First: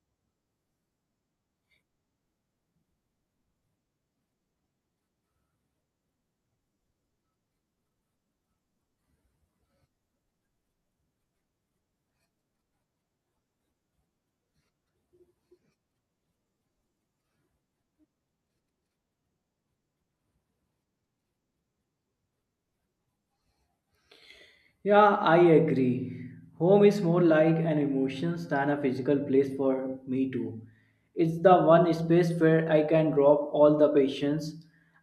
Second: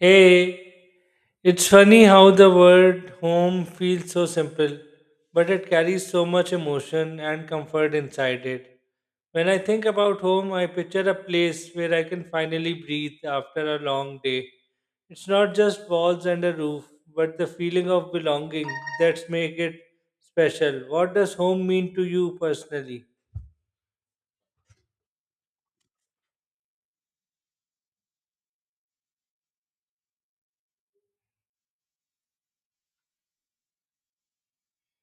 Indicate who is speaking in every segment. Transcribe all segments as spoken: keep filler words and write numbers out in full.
Speaker 1: Hey, it's funny how the word home feels so simple, but it carries so much emotion and comfort inside it. When I think about home, I picture a place where I can finally breathe after a long day. It's not just walls and a roof, but the feeling of belonging that's make it special. What does home mean to you personally?
Speaker 2: Yeah, I agree. Home is more like an emotions than a physical place for me too. It's the one space where I can drop all the patience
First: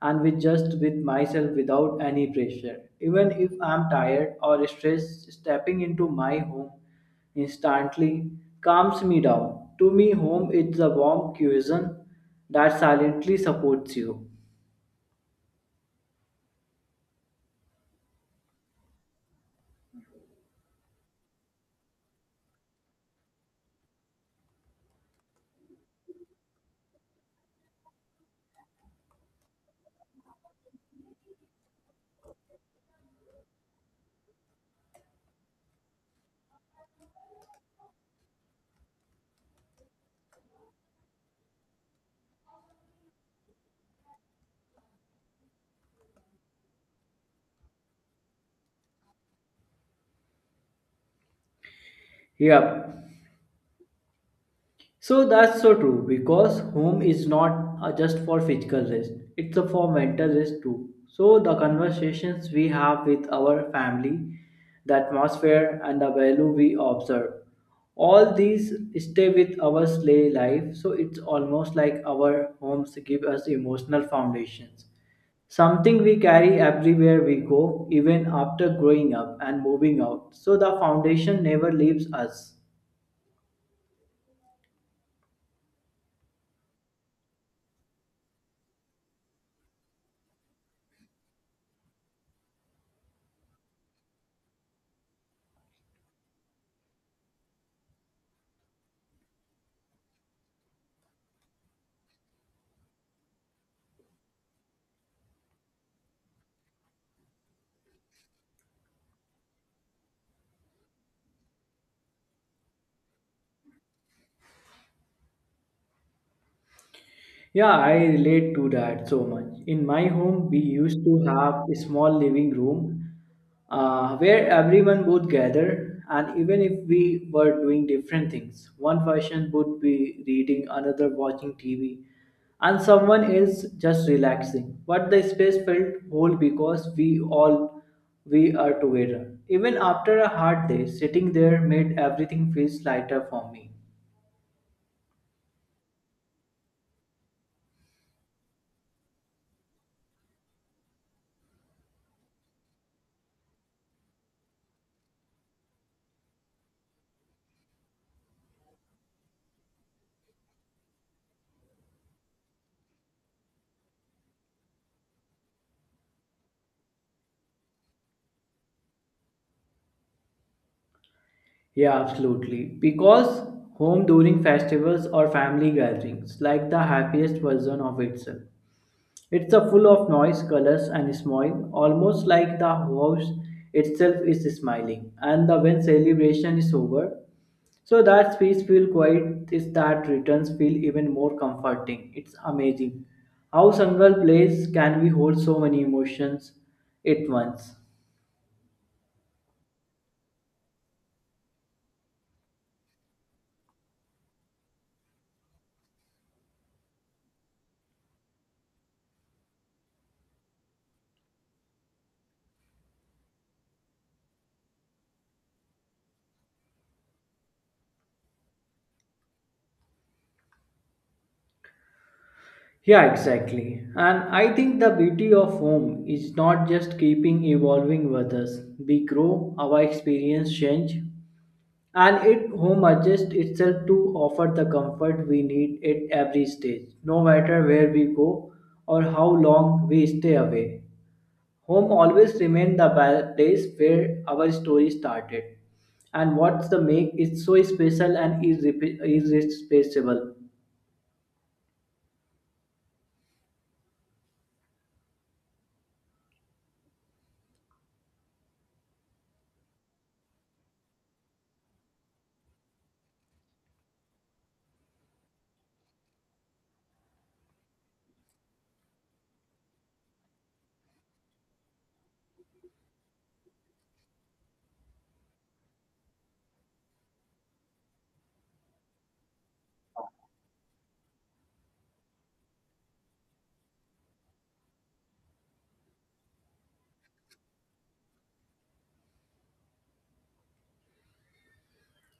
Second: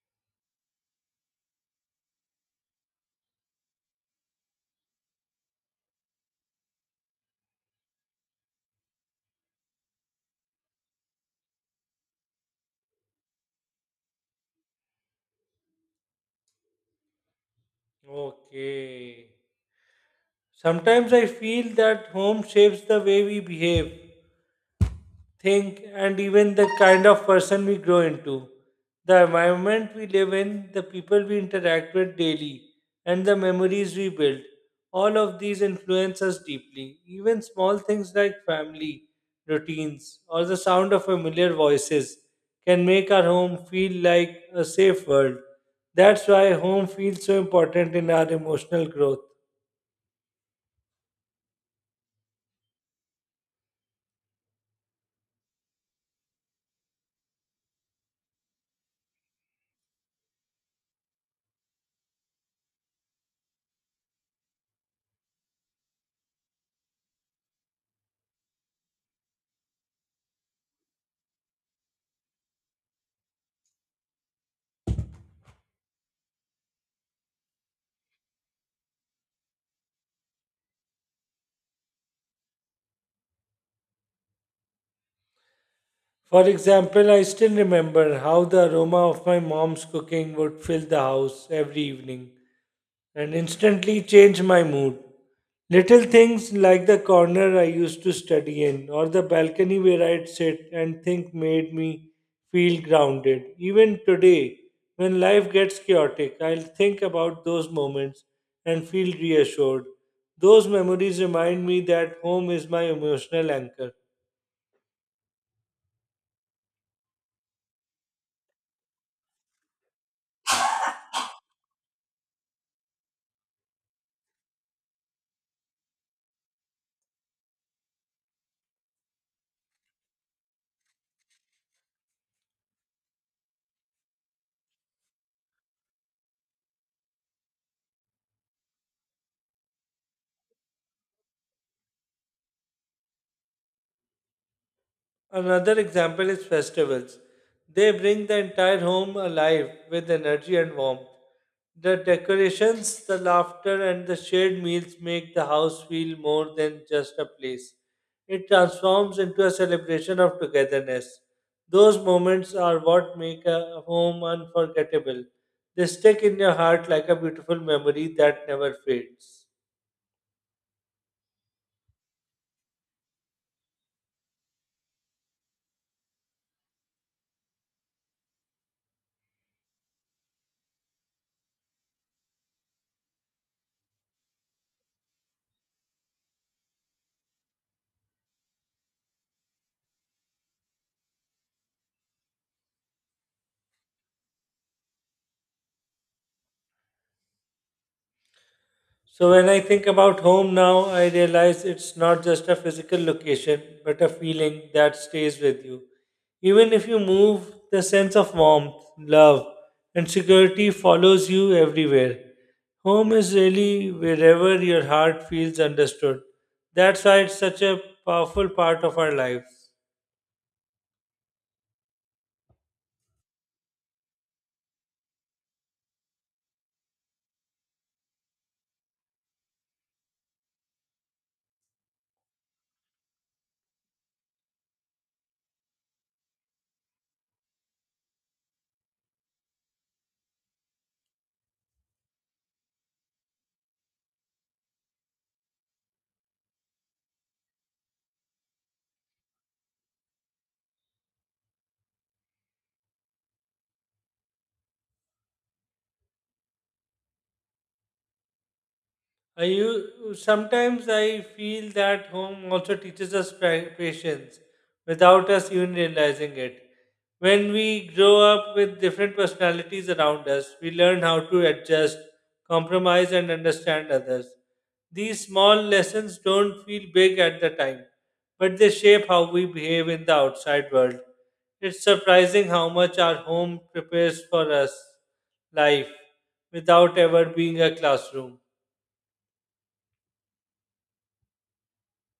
Speaker 2: and with just with myself without any pressure. Even if I'm tired or stressed, stepping into my home instantly calms me down. To me, home is the warm cushion that silently supports you.
Speaker 1: Okay. Sometimes I feel that home shapes the way we behave. Think, and even the kind of person we grow into. The environment we live in, the people we interact with daily, and the memories we build. All of these influence us deeply. Even small things like family, routines, or the sound of familiar voices can make our home feel like a safe world. That's why home feels so important in our emotional growth.
Speaker 2: Yep. So that's so true because home is not uh, just for physical rest, it's a for mental rest too. So the conversations we have with our family, the atmosphere and the value we observe, all these stay with our slay life. So it's almost like our homes give us emotional foundations, something we carry everywhere we go, even after growing up and moving out. So the foundation never leaves us.
Speaker 1: For example, I still remember how the aroma of my mom's cooking would fill the house every evening and instantly change my mood. Little things like the corner I used to study in or the balcony where I'd sit and think made me feel grounded. Even today, when life gets chaotic, I'll think about those moments and feel reassured. Those memories remind me that home is my emotional anchor.
Speaker 2: Yeah, I relate to that so much. In my home, we used to have a small living room uh, where everyone would gather, and even if we were doing different things, one person would be reading, another watching T V, and someone is just relaxing. But the space felt whole because we all we are together. Even after a hard day, sitting there made everything feels lighter for me.
Speaker 1: Another example is festivals. They bring the entire home alive with energy and warmth. The decorations, the laughter, and the shared meals make the house feel more than just a place. It transforms into a celebration of togetherness. Those moments are what make a home unforgettable. They stick in your heart like a beautiful memory that never fades.
Speaker 2: Yeah, absolutely. Because home during festivals or family gatherings, like the happiest version of itself. It's a full of noise, colors, and smile, almost like the house itself is smiling. And the when celebration is over, so that space feel quiet is that returns feel even more comforting. It's amazing how single place can we hold so many emotions at once.
Speaker 1: So when I think about home now, I realize it's not just a physical location, but a feeling that stays with you. Even if you move, the sense of warmth, love, and security follows you everywhere. Home is really wherever your heart feels understood. That's why it's such a powerful part of our lives.
Speaker 2: Yeah, exactly. And I think the beauty of home is not just keeping evolving with us. We grow, our experience change, and it home adjusts itself to offer the comfort we need at every stage, no matter where we go or how long we stay away. Home always remains the ba- place where our story started, and what's the make it so special and irrep- irreplaceable.
Speaker 1: I u- sometimes I feel that home also teaches us pa- patience without us even realizing it. When we grow up with different personalities around us, we learn how to adjust, compromise, and understand others. These small lessons don't feel big at the time, but they shape how we behave in the outside world. It's surprising how much our home prepares for us life without ever being a classroom.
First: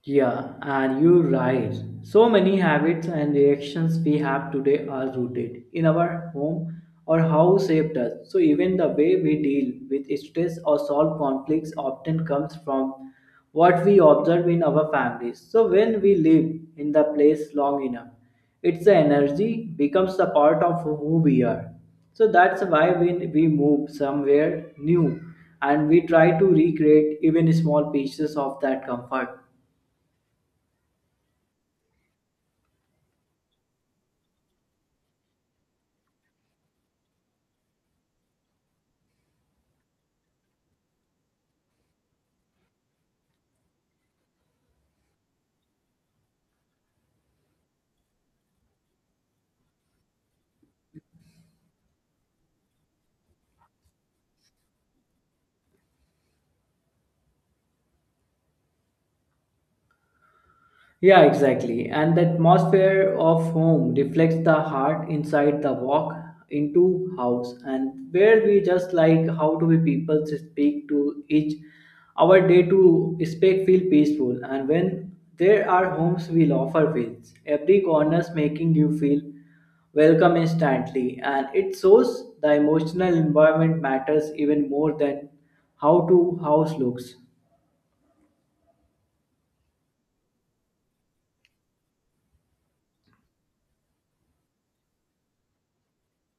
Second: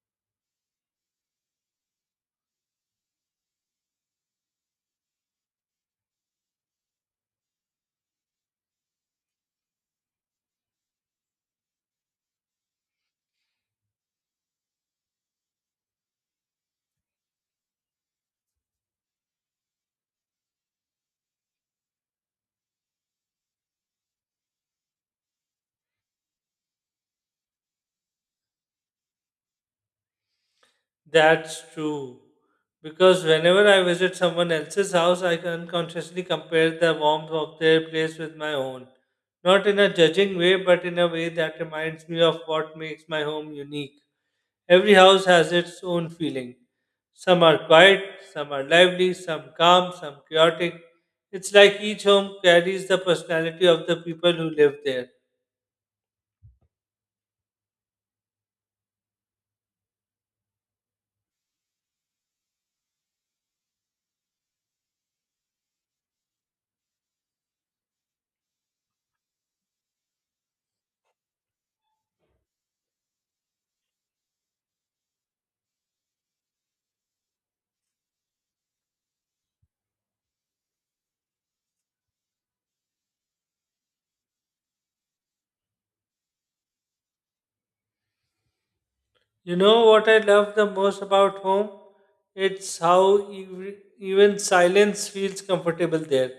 Speaker 2: Yeah, and you're right. So many habits and reactions we have today are rooted in our home or how shaped us. So even the way we deal with stress or solve conflicts often comes from what we observe in our families. So when we live in the place long enough, its energy becomes a part of who we are. So that's why when we move somewhere new and we try to recreate even small pieces of that comfort.
Speaker 1: That's true. Because whenever I visit someone else's house, I can unconsciously compare the warmth of their place with my own. Not in a judging way, but in a way that reminds me of what makes my home unique. Every house has its own feeling. Some are quiet, some are lively, some calm, some chaotic. It's like each home carries the personality of the people who live there.
Speaker 2: Yeah, exactly. And the atmosphere of home reflects the heart inside the walk into house and where we just like how do we people speak to each our day to speak feel peaceful and when there are homes will offer fields every corner's making you feel welcome instantly and it shows the emotional environment matters even more than how to house looks.
Speaker 1: You know what I love the most about home? It's how ev- even silence feels comfortable there.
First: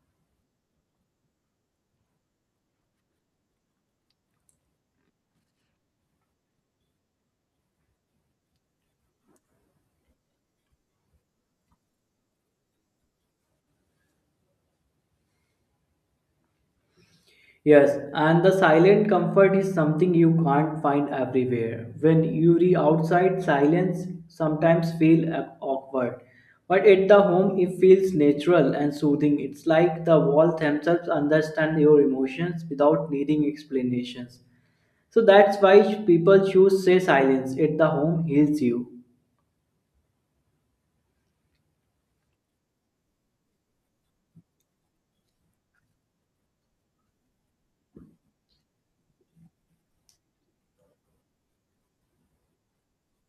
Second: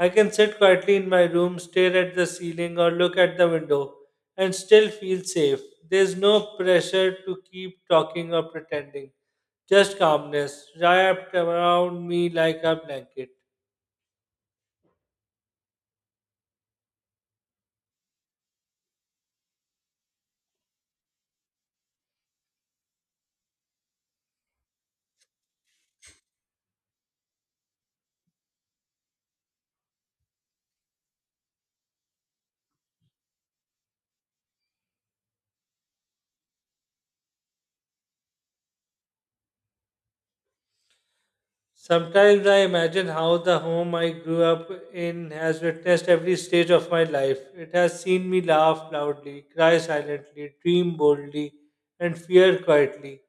Speaker 1: I can sit quietly in my room, stare at the ceiling, or look at the window and still feel safe. There's no pressure to keep talking or pretending, just calmness wrapped around me like a blanket.
Speaker 2: Yes, and the silent comfort is something you can't find everywhere. When you re outside, silence sometimes feel uh, awkward, but at the home it feels natural and soothing. It's like the walls themselves understand your emotions without needing explanations. So that's why people choose say silence at the home heals you.
Speaker 1: Sometimes I imagine how the home I grew up in has witnessed every stage of my life. It has seen me laugh loudly, cry silently, dream boldly, and fear quietly.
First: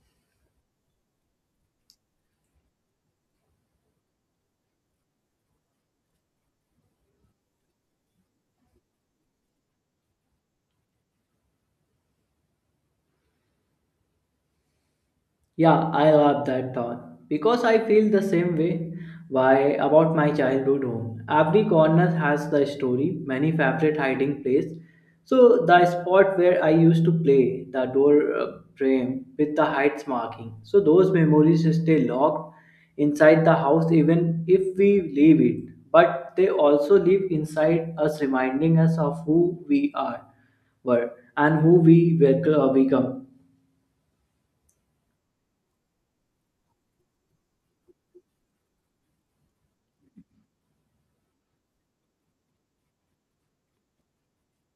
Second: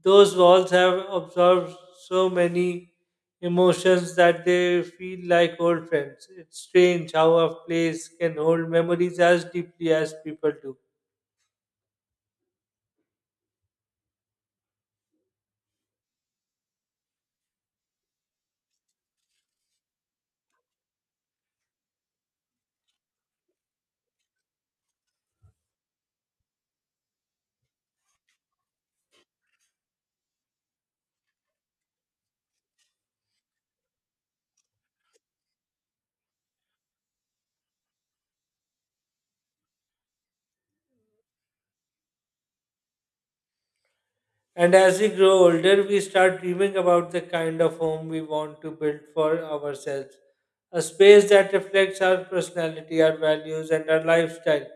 Speaker 1: Those walls have absorbed so many emotions that they feel like old friends. It's strange how a place can hold memories as deeply as people do.
Speaker 2: Yeah, I love that thought because I feel the same way why about my childhood home. Every corner has the story, many favorite hiding place. So the spot where I used to play, the door uh, frame with the heights marking. So those memories stay locked inside the house even if we leave it. But they also live inside us reminding us of who we are were and who we will become.
Speaker 1: And as we grow older, we start dreaming about the kind of home we want to build for ourselves. A space that reflects our personality, our values, and our lifestyle.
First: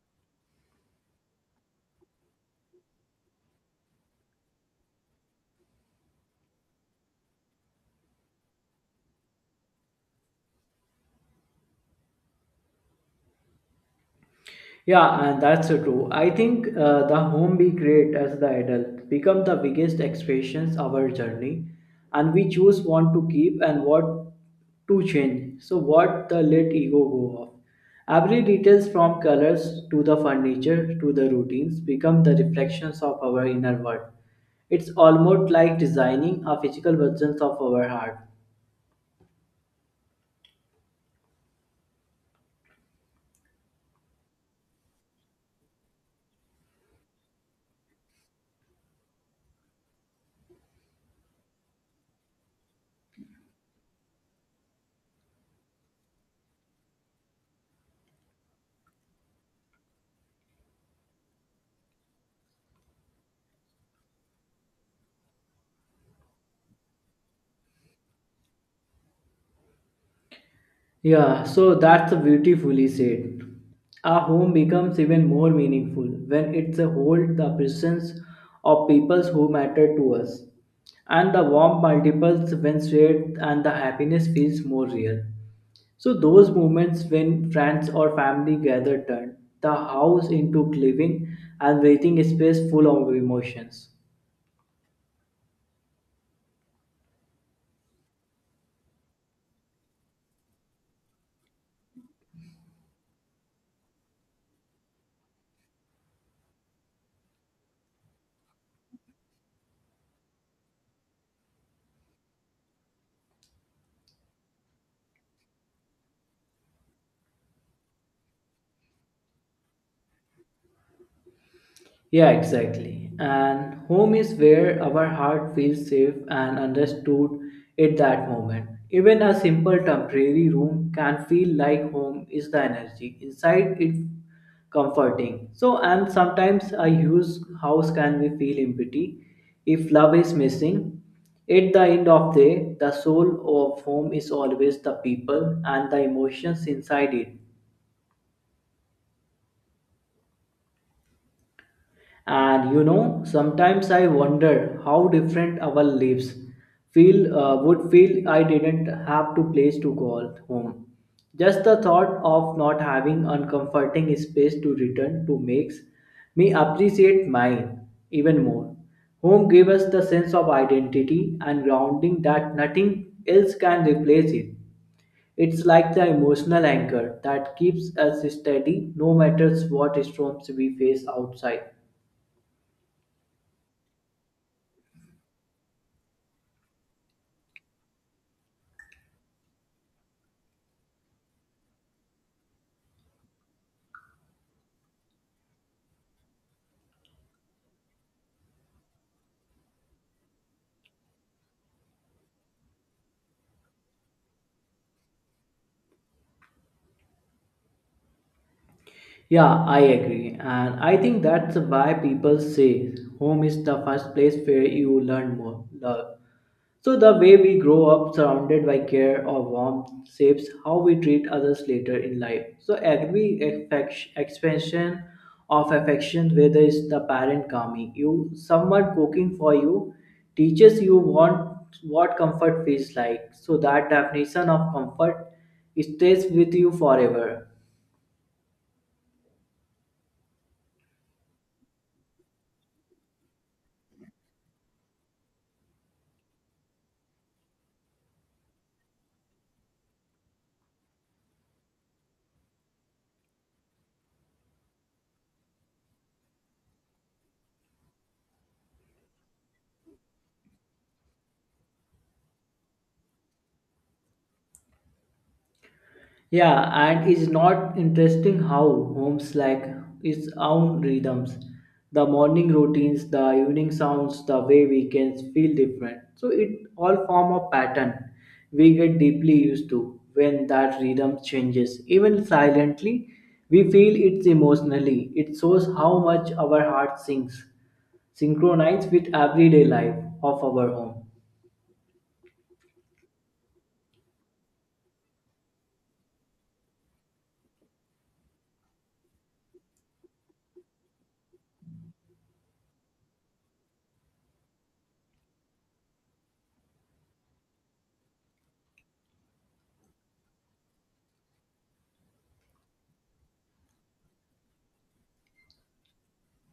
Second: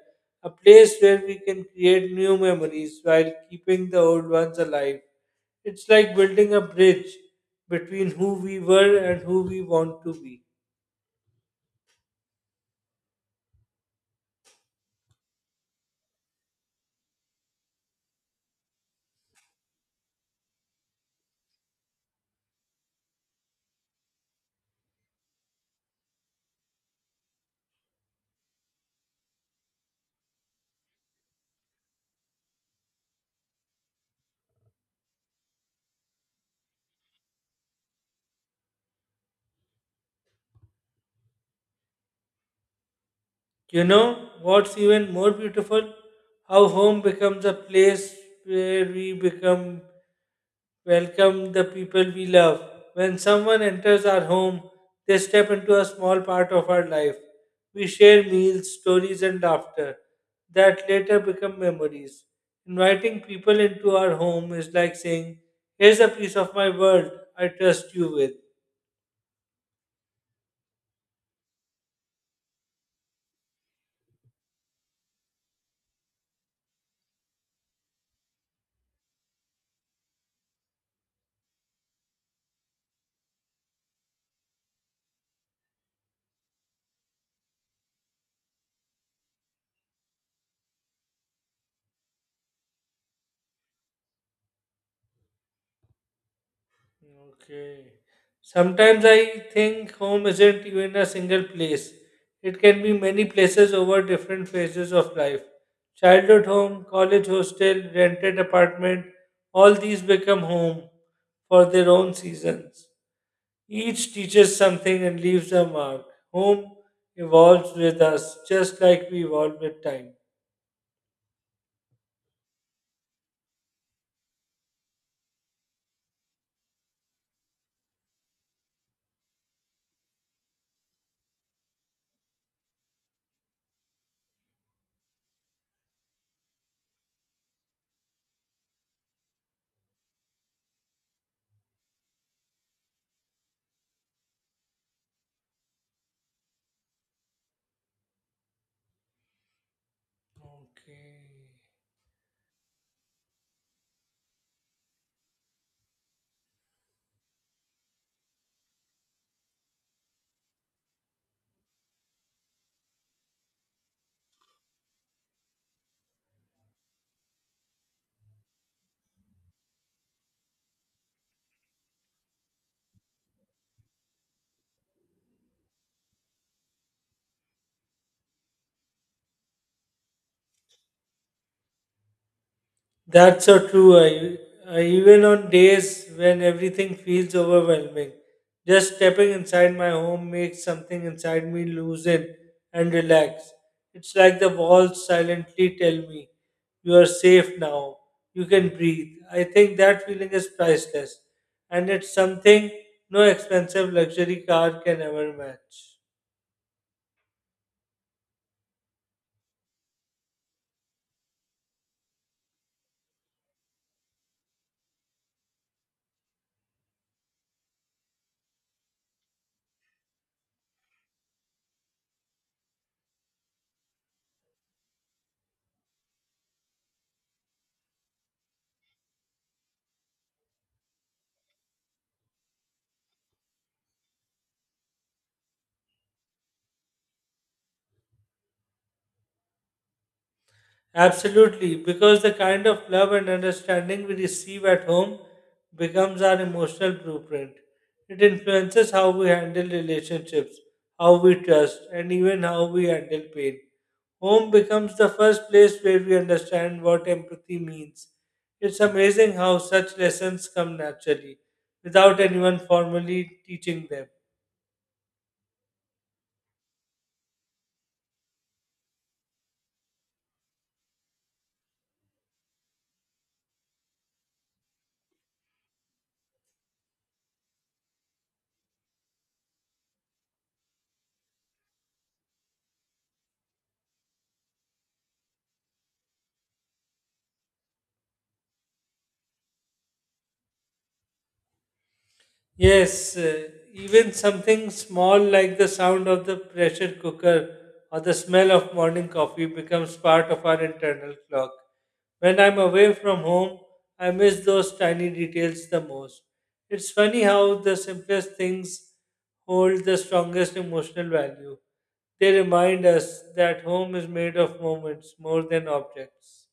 Speaker 1: A place where we can create new memories while keeping the old ones alive. It's like building a bridge between who we were and who we want to be.
Speaker 2: Yeah, and that's so true. I think uh, the home we create as the adult become the biggest expressions of our journey, and we choose what to keep and what to change. So what the let ego go off. Every details from colors to the furniture to the routines become the reflections of our inner world. It's almost like designing a physical version of our heart.
Speaker 1: You know what's even more beautiful? How home becomes a place where we become welcome the people we love. When someone enters our home, they step into a small part of our life. We share meals, stories, and laughter that later become memories. Inviting people into our home is like saying, Here's a piece of my world I trust you with.
Speaker 2: Yeah, so that's beautifully said. A home becomes even more meaningful when it's a hold the presence of people who matter to us. And the warmth multiples when shared and the happiness feels more real. So those moments when friends or family gather turn the house into living and breathing space full of emotions.
Speaker 1: Okay. Sometimes I think home isn't even a single place. It can be many places over different phases of life. Childhood home, college hostel, rented apartment, all these become home for their own seasons. Each teaches something and leaves a mark. Home evolves with us just like we evolve with time.
Speaker 2: Yeah, exactly. And home is where our heart feels safe and understood at that moment. Even a simple temporary room can feel like home is the energy inside it comforting. So, and sometimes a huge house can be feel empty if love is missing. At the end of the day, the soul of home is always the people and the emotions inside it.
Speaker 1: Okay.
Speaker 2: And you know, sometimes I wonder how different our lives feel uh, would feel I didn't have to place to call home. Just the thought of not having uncomforting space to return to makes me appreciate mine even more. Home gave us the sense of identity and grounding that nothing else can replace it. It's like the emotional anchor that keeps us steady no matter what storms we face outside.
Speaker 1: That's so true. I, I, even on days when everything feels overwhelming, just stepping inside my home makes something inside me loosen and relax. It's like the walls silently tell me, You are safe now. You can breathe. I think that feeling is priceless. And it's something no expensive luxury car can ever match.
Speaker 2: Yeah, I agree. And I think that's why people say home is the first place where you learn more love. So, the way we grow up surrounded by care or warmth shapes how we treat others later in life. So, every affection, expansion of affection, whether it's the parent calming you, someone cooking for you, teaches you want, what comfort feels like. So, that definition of comfort stays with you forever.
Speaker 1: Absolutely, because the kind of love and understanding we receive at home becomes our emotional blueprint. It influences how we handle relationships, how we trust, and even how we handle pain. Home becomes the first place where we understand what empathy means. It's amazing how such lessons come naturally without anyone formally teaching them.
Speaker 2: Yeah, and it's not interesting how homes like its own rhythms. The morning routines, the evening sounds, the way weekends feel different. So it all form a pattern we get deeply used to when that rhythm changes. Even silently, we feel it emotionally. It shows how much our heart sinks, synchronized with everyday life of our home.
Speaker 1: Yes, uh, even something small like the sound of the pressure cooker or the smell of morning coffee becomes part of our internal clock. When I'm away from home, I miss those tiny details the most. It's funny how the simplest things hold the strongest emotional value. They remind us that home is made of moments more than objects.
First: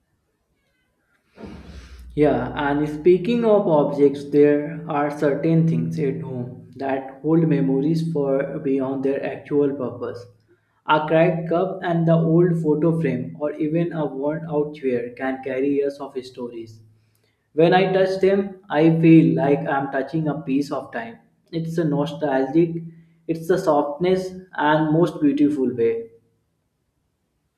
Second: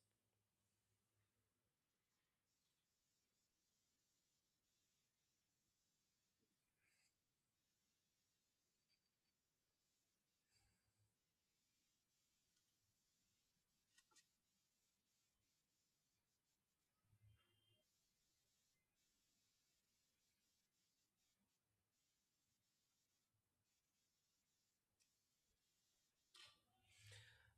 Speaker 2: Yeah, and speaking of objects, there are certain things at home that hold memories for beyond their actual purpose. A cracked cup and the old photo frame, or even a worn out chair, can carry years of stories. When I touch them, I feel like I'm touching a piece of time. It's a nostalgic, it's a softness, and most beautiful way.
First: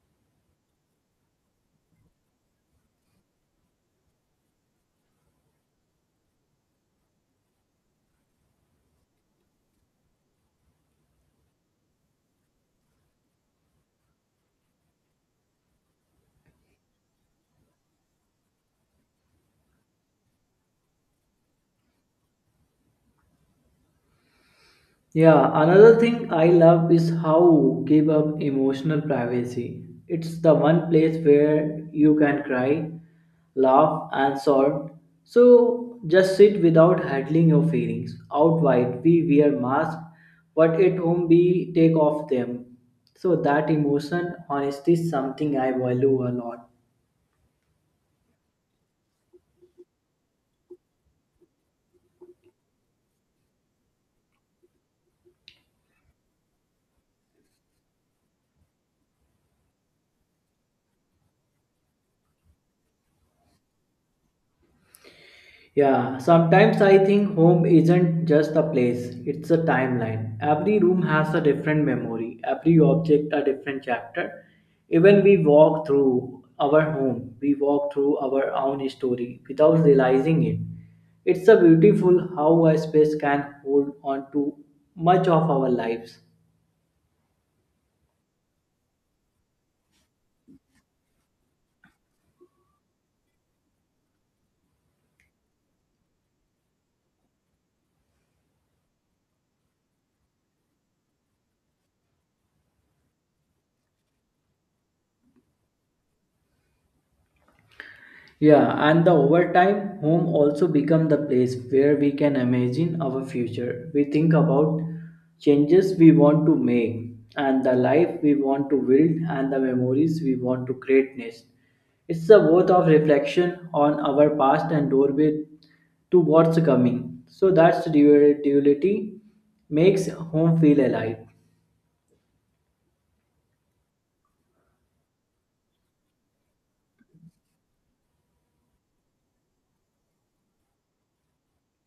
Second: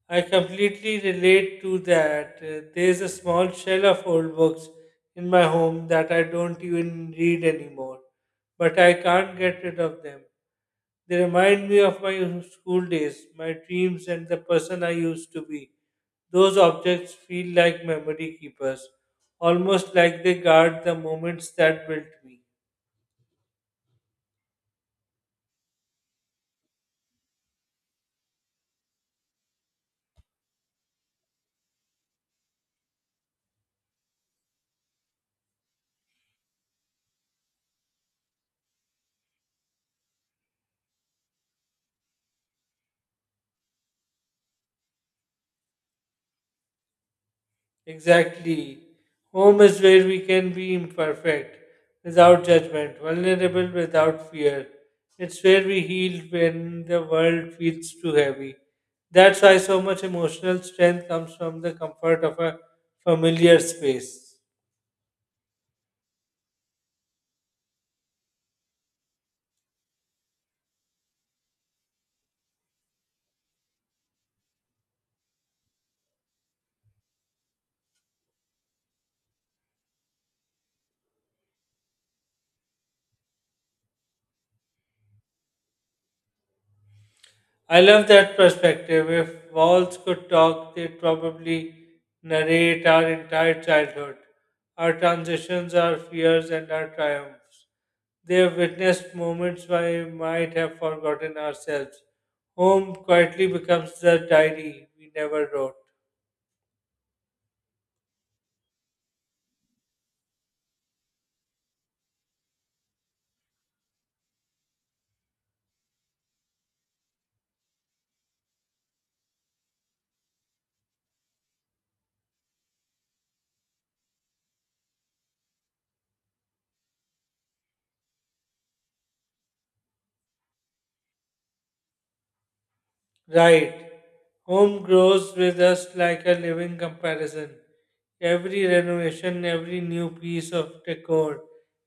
Speaker 1: I completely relate to that. Uh, There's a small shelf of old books in my home that I don't even read anymore, but I can't get rid of them. They remind me of my school days, my dreams, and the person I used to be. Those objects feel like memory keepers, almost like they guard the moments that built me.
Speaker 2: Yeah, another thing I love is how give up emotional privacy. It's the one place where you can cry, laugh, and sob. So just sit without handling your feelings. Out wide, we wear masks, but at home we take off them. So that emotion honesty is something I value a lot.
Speaker 1: Exactly. Home is where we can be imperfect without judgment, vulnerable without fear. It's where we heal when the world feels too heavy. That's why so much emotional strength comes from the comfort of a familiar space.
Speaker 2: Yeah, sometimes I think home isn't just a place, it's a timeline. Every room has a different memory, every object a different chapter. Even we walk through our home, we walk through our own story without realizing it. It's a beautiful how a space can hold on to much of our lives.
Speaker 1: I love that perspective. If walls could talk, they'd probably narrate our entire childhood, our transitions, our fears, and our triumphs. They have witnessed moments we might have forgotten ourselves. Home quietly becomes the diary we never wrote.
Speaker 2: Yeah, and the overtime home also become the place where we can imagine our future. We think about changes we want to make and the life we want to build and the memories we want to create next. It's the worth of reflection on our past and doorway to what's coming. So that's duality makes home feel alive.
Speaker 1: Right. Home grows with us like a living comparison. Every renovation, every new piece of decor,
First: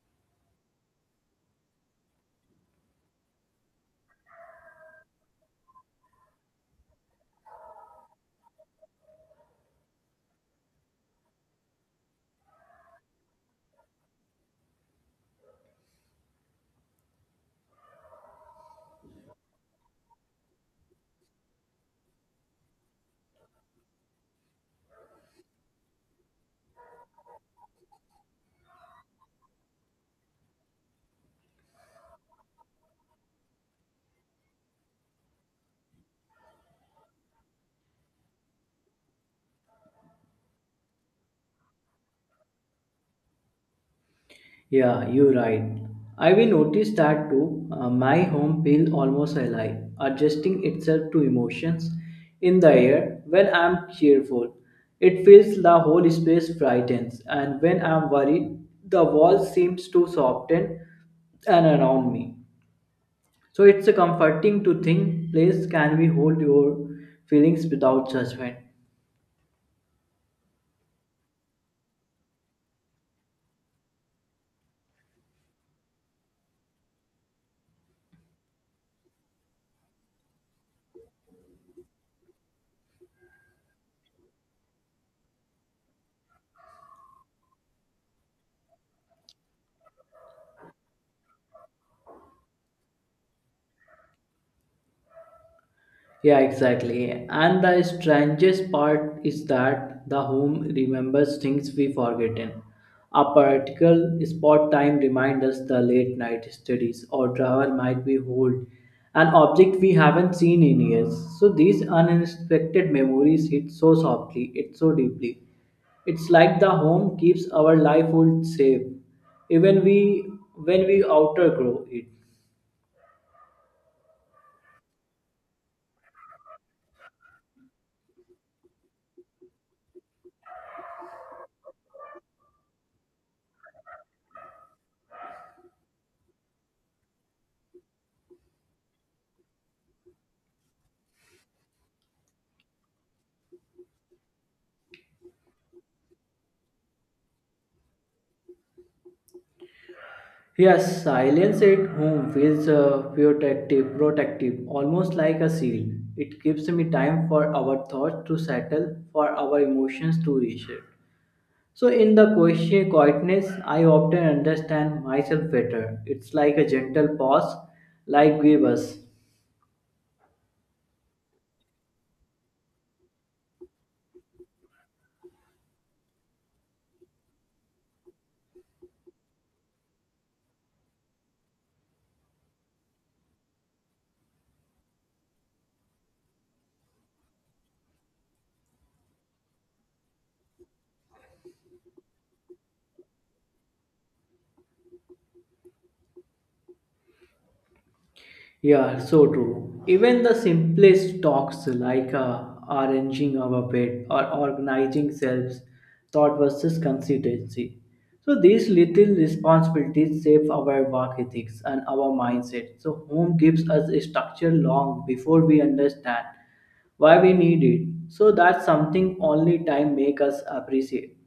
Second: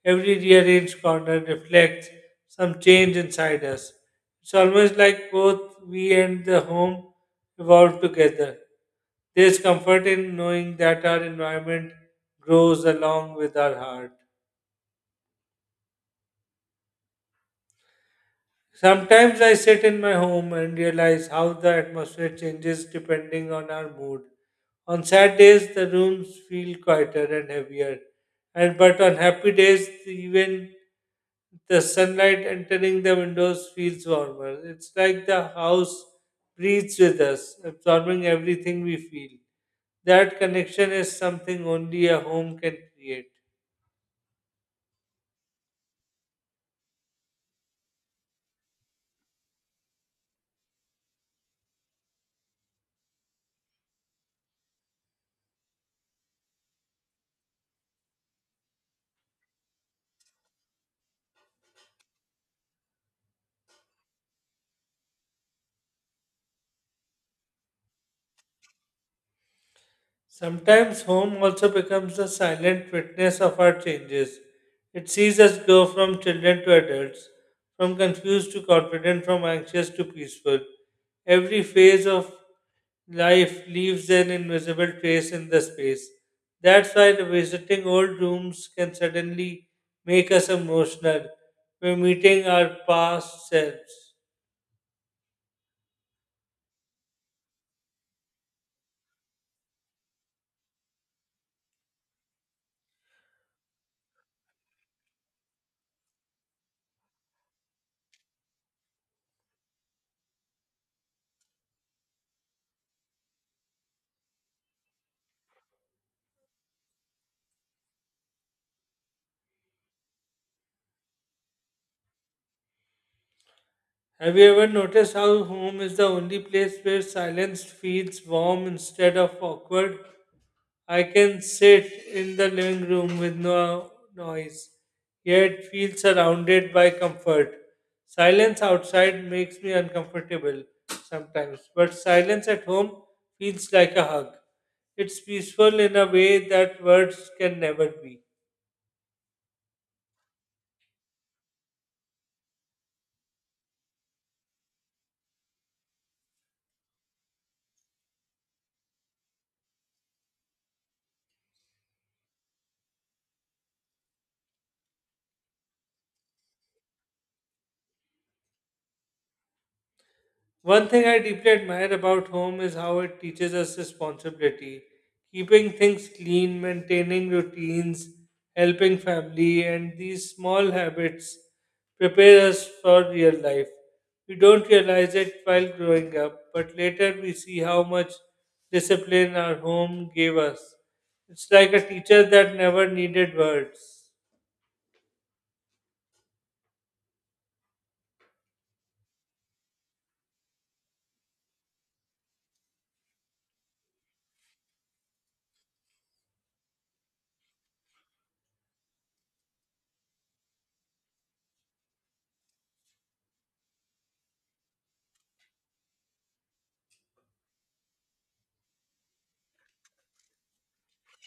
Speaker 1: every rearranged corner reflects some change inside us. It's almost like both we and the home evolve together. There's comfort in knowing that our environment grows along with our heart. Sometimes I sit in my home and realize how the atmosphere changes depending on our mood. On sad days, the rooms feel quieter and heavier, and but on happy days, even the sunlight entering the windows feels warmer. It's like the house breathes with us, absorbing everything we feel. That connection is something only a home can create.
Speaker 2: Yeah, you're right. I have noticed that too. Uh, my home feels almost alive, adjusting itself to emotions in the air when I'm cheerful. It feels the whole space brightens, and when I'm worried, the wall seems to soften and around me. So it's a comforting to think place can we hold your feelings without judgment.
Speaker 1: Sometimes home also becomes a silent witness of our changes. It sees us grow from children to adults, from confused to confident, from anxious to peaceful. Every phase of life leaves an invisible trace in the space. That's why visiting old rooms can suddenly make us emotional. We're meeting our past selves.
Speaker 2: Yeah, exactly. And the strangest part is that the home remembers things we forgotten. A particular spot time reminds us the late night studies or travel might be hold an object we haven't seen in years. So these unexpected memories hit so softly, it's so deeply. It's like the home keeps our life hold safe, even we when we outgrow it.
Speaker 1: Have you ever noticed how home is the only place where silence feels warm instead of awkward? I can sit in the living room with no noise, yet feel surrounded by comfort. Silence outside makes me uncomfortable sometimes, but silence at home feels like a hug. It's peaceful in a way that words can never be.
Speaker 2: Yes, silence at home feels uh, protective, protective, almost like a shield. It gives me time for our thoughts to settle, for our emotions to reshape. So, in the quiet- quietness, I often understand myself better. It's like a gentle pause, like give us.
Speaker 1: One thing I deeply admire about home is how it teaches us responsibility, keeping things clean, maintaining routines, helping family, and these small habits prepare us for real life. We don't realize it while growing up, but later we see how much discipline our home gave us. It's like a teacher that never needed words.
Speaker 2: Yeah, so true. Even the simplest talks like uh, arranging our bed or organizing selves, thought versus consistency. So these little responsibilities shape our work ethics and our mindset. So home gives us a structure long before we understand why we need it. So that's something only time make us appreciate.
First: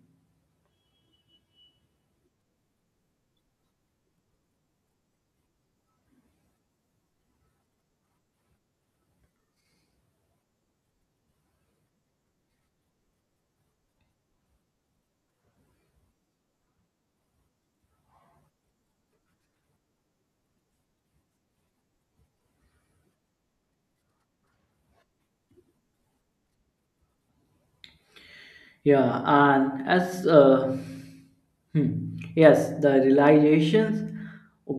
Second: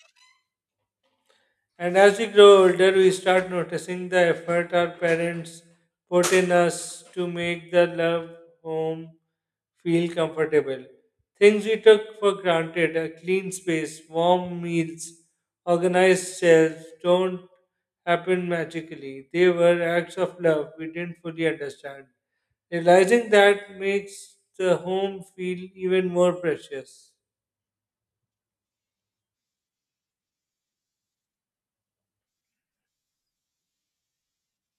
Speaker 1: And as we grow older, we start noticing the effort our parents put in us to make the love home feel comfortable. Things we took for granted a clean space, warm meals, organized shelves don't happen magically. They were acts of love we didn't fully understand. Realizing that makes the home feel even more precious.
Speaker 2: Yeah, and as uh, hmm, yes, the realizations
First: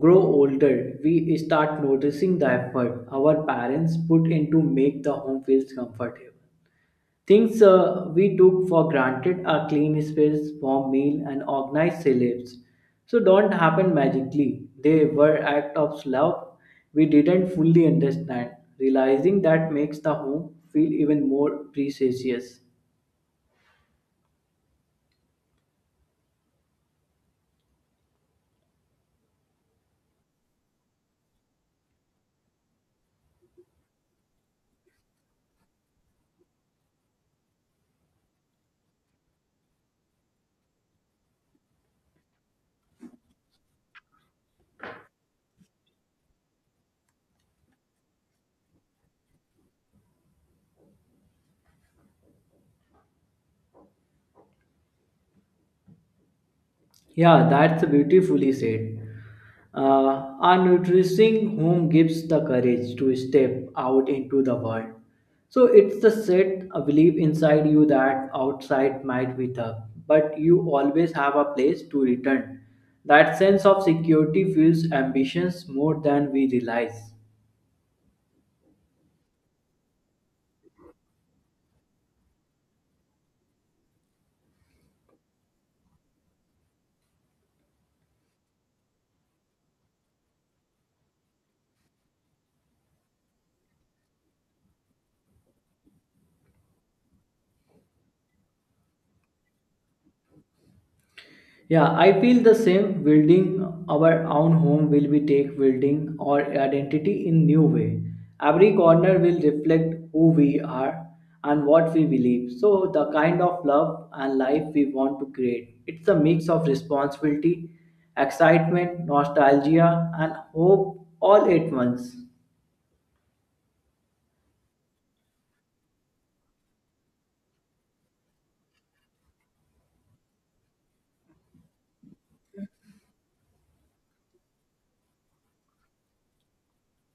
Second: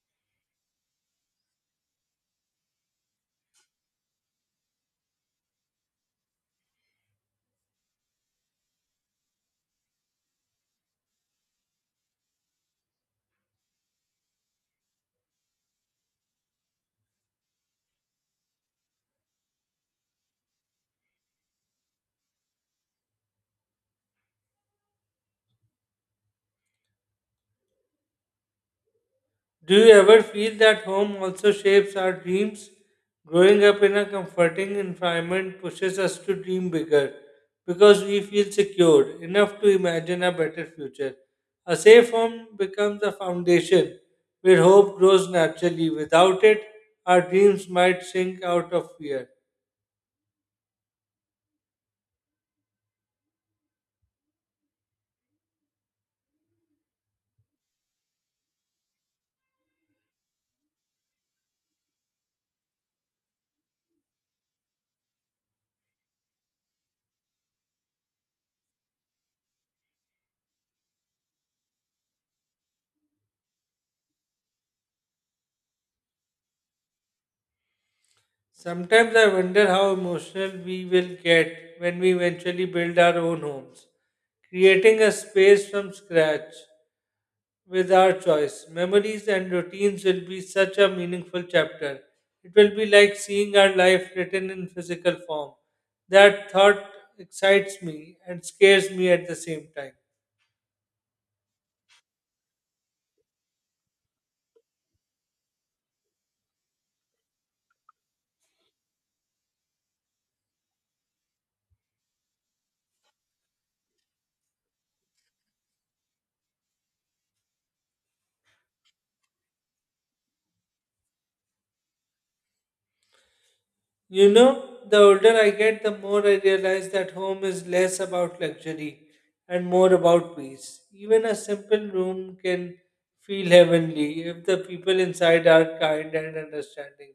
Speaker 2: grow older, we start noticing the effort our parents put in to make the home feels comfortable. Things uh, we took for granted are clean space, warm meal, and organized sleeps. So don't happen magically. They were act of love we didn't fully understand. Realizing that makes the home feel even more precious.
Speaker 1: Do you ever feel that home also shapes our dreams? Growing up in a comforting environment pushes us to dream bigger because we feel secure enough to imagine a better future. A safe home becomes a foundation where hope grows naturally. Without it, our dreams might sink out of fear.
Speaker 2: Yeah, that's beautifully said. Uh, a nourishing home gives the courage to step out into the world. So it's the set a belief inside you that outside might be tough, but you always have a place to return. That sense of security fuels ambitions more than we realize.
Speaker 1: Sometimes I wonder how emotional we will get when we eventually build our own homes creating a space from scratch with our choice. Memories and routines will be such a meaningful chapter. It will be like seeing our life written in physical form. That thought excites me and scares me at the same time.
Speaker 2: Yeah, I feel the same. Building our own home will be take building our identity in new way. Every corner will reflect who we are and what we believe. So the kind of love and life we want to create. It's a mix of responsibility, excitement, nostalgia, and hope all at once.
Speaker 1: You know, the older I get, the more I realize that home is less about luxury and more about peace. Even a simple room can feel heavenly if the people inside are kind and understanding.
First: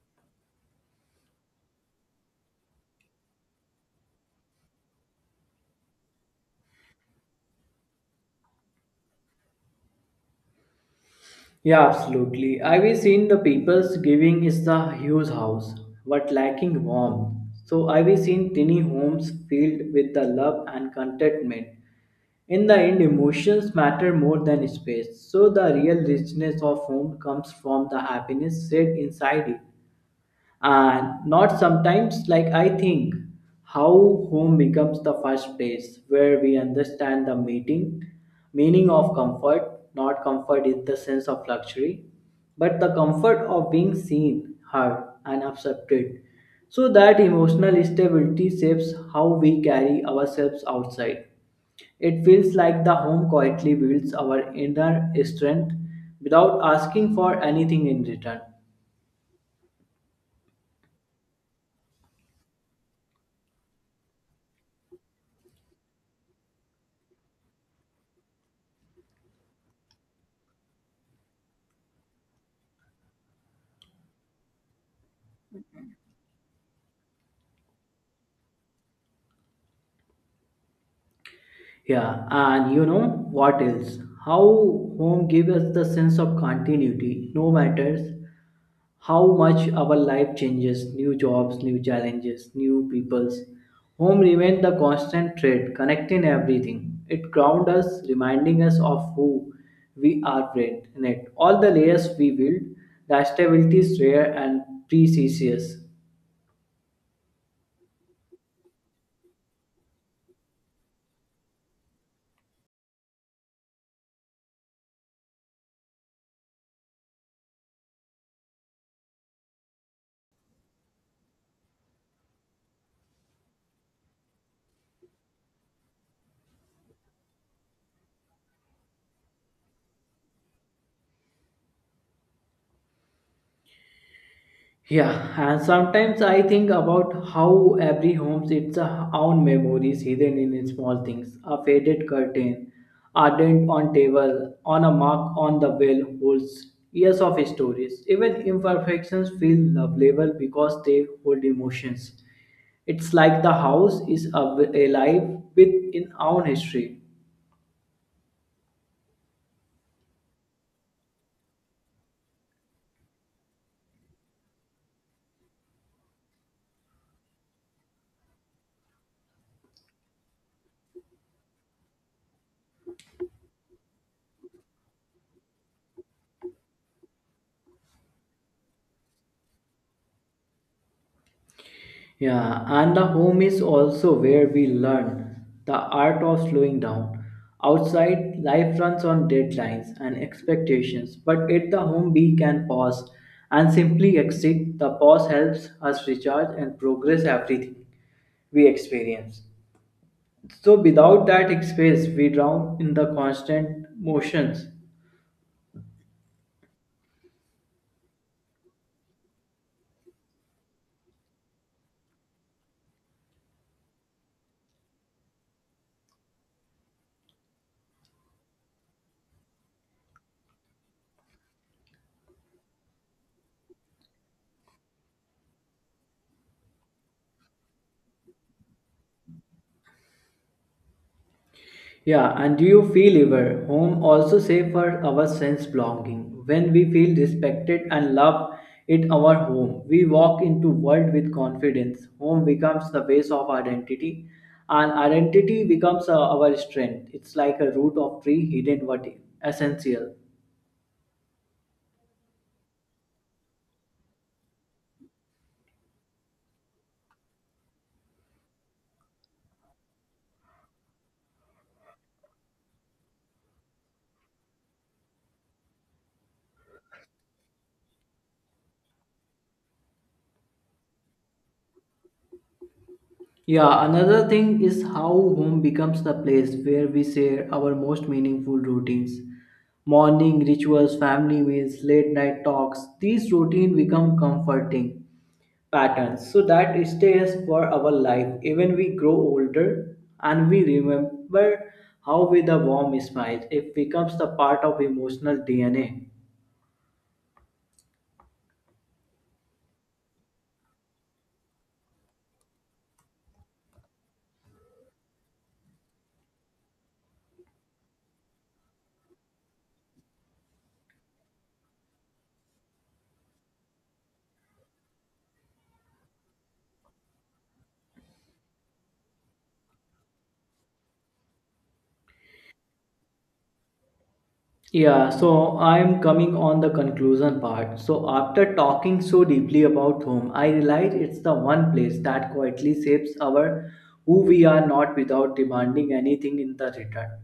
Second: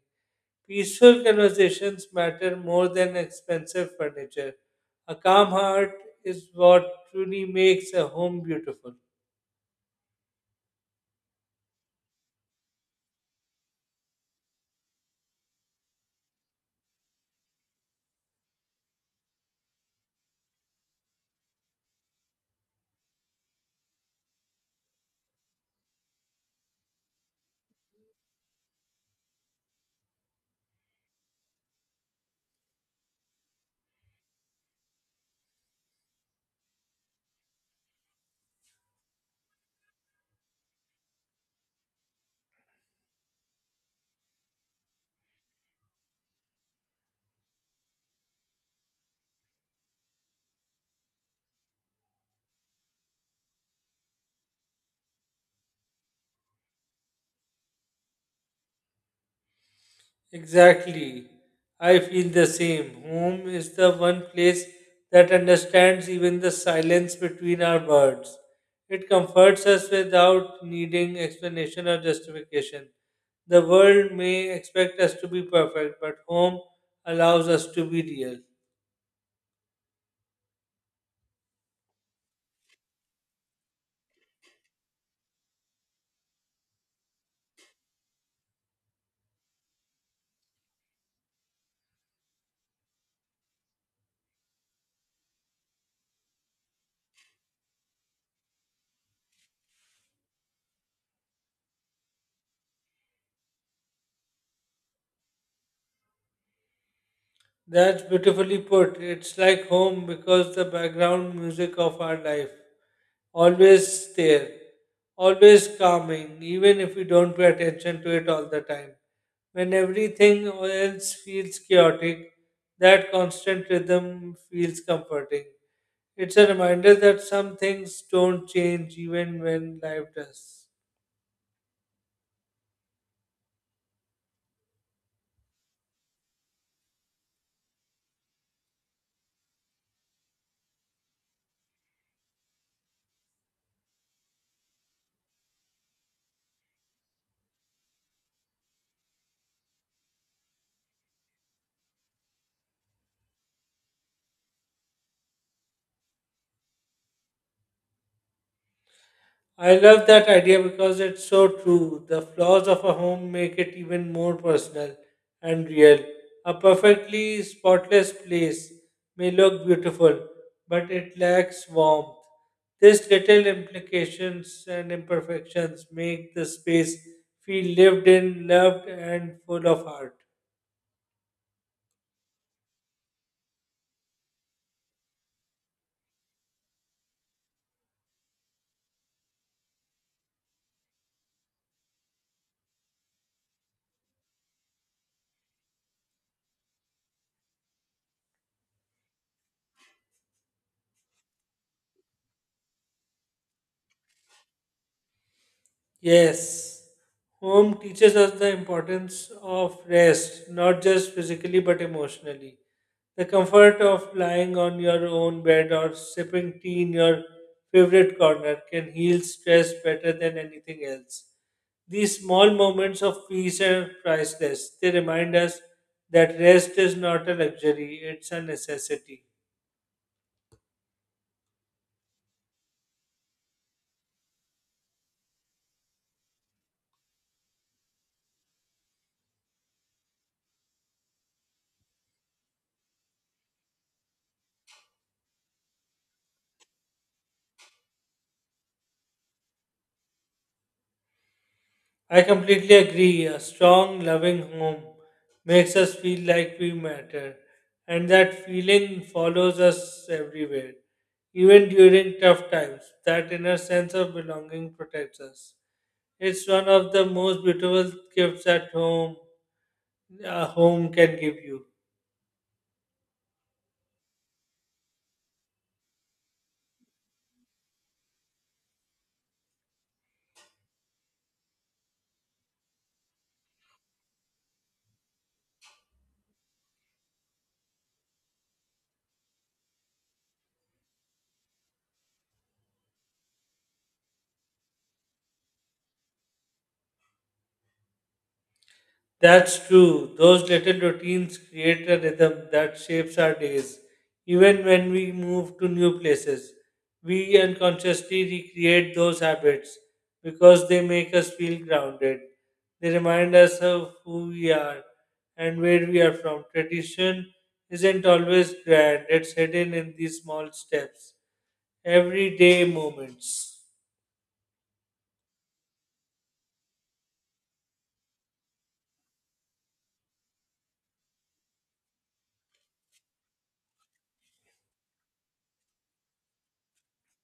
Speaker 1: Peaceful conversations matter more than expensive furniture. A calm heart is what truly makes a home beautiful.
Speaker 2: Yeah, absolutely. I've seen the people's giving is the huge house, but lacking warmth. So I've seen tiny homes filled with the love and contentment. In the end, emotions matter more than space. So the real richness of home comes from the happiness set inside it, and not sometimes like I think how home becomes the first place where we understand the meeting meaning of comfort. Not comfort is the sense of luxury, but the comfort of being seen, heard, and accepted. So that emotional stability shapes how we carry ourselves outside. It feels like the home quietly builds our inner strength without asking for anything in return.
Speaker 1: Exactly. I feel the same. Home is the one place that understands even the silence between our words. It comforts us without needing explanation or justification. The world may expect us to be perfect, but home allows us to be real.
Speaker 2: Yeah, and you know what else? How home gives us the sense of continuity. No matters how much our life changes, new jobs, new challenges, new peoples. Home remains the constant thread connecting everything. It grounds us, reminding us of who we are in it. All the layers we build, the stability is rare and precious.
Speaker 1: That's beautifully put. It's like home because the background music of our life. Always there, always calming, even if we don't pay attention to it all the time. When everything else feels chaotic, that constant rhythm feels comforting. It's a reminder that some things don't change even when life does.
Speaker 2: Yeah, and sometimes I think about how every home's its a own memories hidden in small things. A faded curtain, a dent on table, on a mark on the wall holds years of stories. Even imperfections feel lovable because they hold emotions. It's like the house is av- alive with its own history.
Speaker 1: I love that idea because it's so true. The flaws of a home make it even more personal and real. A perfectly spotless place may look beautiful, but it lacks warmth. These little implications and imperfections make the space feel lived in, loved, and full of heart.
Speaker 2: Yeah, and the home is also where we learn the art of slowing down. Outside, life runs on deadlines and expectations, but at the home, we can pause and simply exit. The pause helps us recharge and progress everything we experience. So, without that space, we drown in the constant motions.
Speaker 1: Yes, home teaches us the importance of rest, not just physically but emotionally. The comfort of lying on your own bed or sipping tea in your favorite corner can heal stress better than anything else. These small moments of peace are priceless. They remind us that rest is not a luxury, it's a necessity.
Speaker 2: Yeah, and do you feel ever home also safe for our sense belonging? When we feel respected and loved it our home, we walk into world with confidence. Home becomes the base of identity, and identity becomes uh, our strength. It's like a root of tree hidden but essential.
Speaker 1: I completely agree. A strong, loving home makes us feel like we matter, and that feeling follows us everywhere, even during tough times. That inner sense of belonging protects us. It's one of the most beautiful gifts at home a home can give you.
Speaker 2: Yeah, another thing is how home becomes the place where we share our most meaningful routines. Morning rituals, family meals, late night talks, these routines become comforting patterns so that it stays for our life even we grow older, and we remember how with a warm smile it becomes the part of emotional D N A.
Speaker 1: That's true. Those little routines create a rhythm that shapes our days. Even when we move to new places, we unconsciously recreate those habits because they make us feel grounded. They remind us of who we are and where we are from. Tradition isn't always grand, it's hidden in these small steps, everyday moments.
Speaker 2: Yeah, so I'm coming on the conclusion part. So after talking so deeply about home, I realize it's the one place that quietly shapes our who we are not without demanding anything in the return.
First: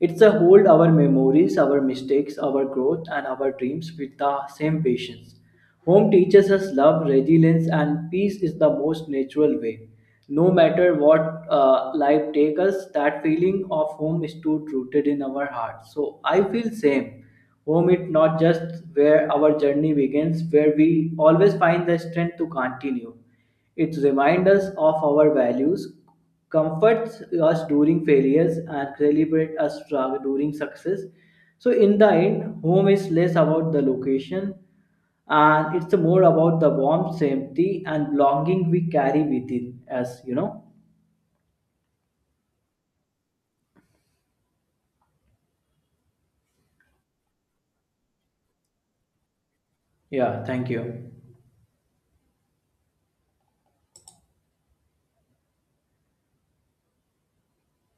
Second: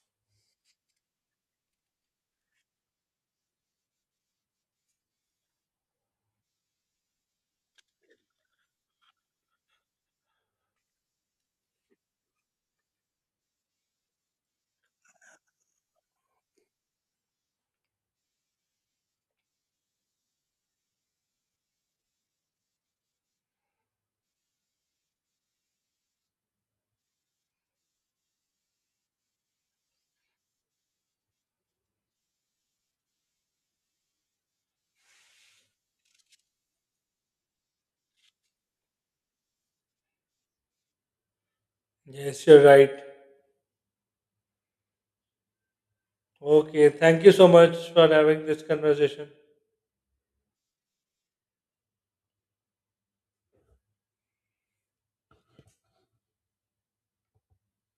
Speaker 2: It's a hold our memories, our mistakes, our growth, and our dreams with the same patience. Home teaches us love, resilience, and peace is the most natural way. No matter what uh, life takes us, that feeling of home is too rooted in our hearts. So I feel same. Home is not just where our journey begins, where we always find the strength to continue. It reminds us of our values, comforts us during failures and celebrate us tra- during success. So in the end, home is less about the location, and it's more about the warmth, safety, and belonging we carry within us you know
Speaker 1: Yes, you're right. Okay, thank you so much for having this conversation.
Speaker 2: Yeah, thank you.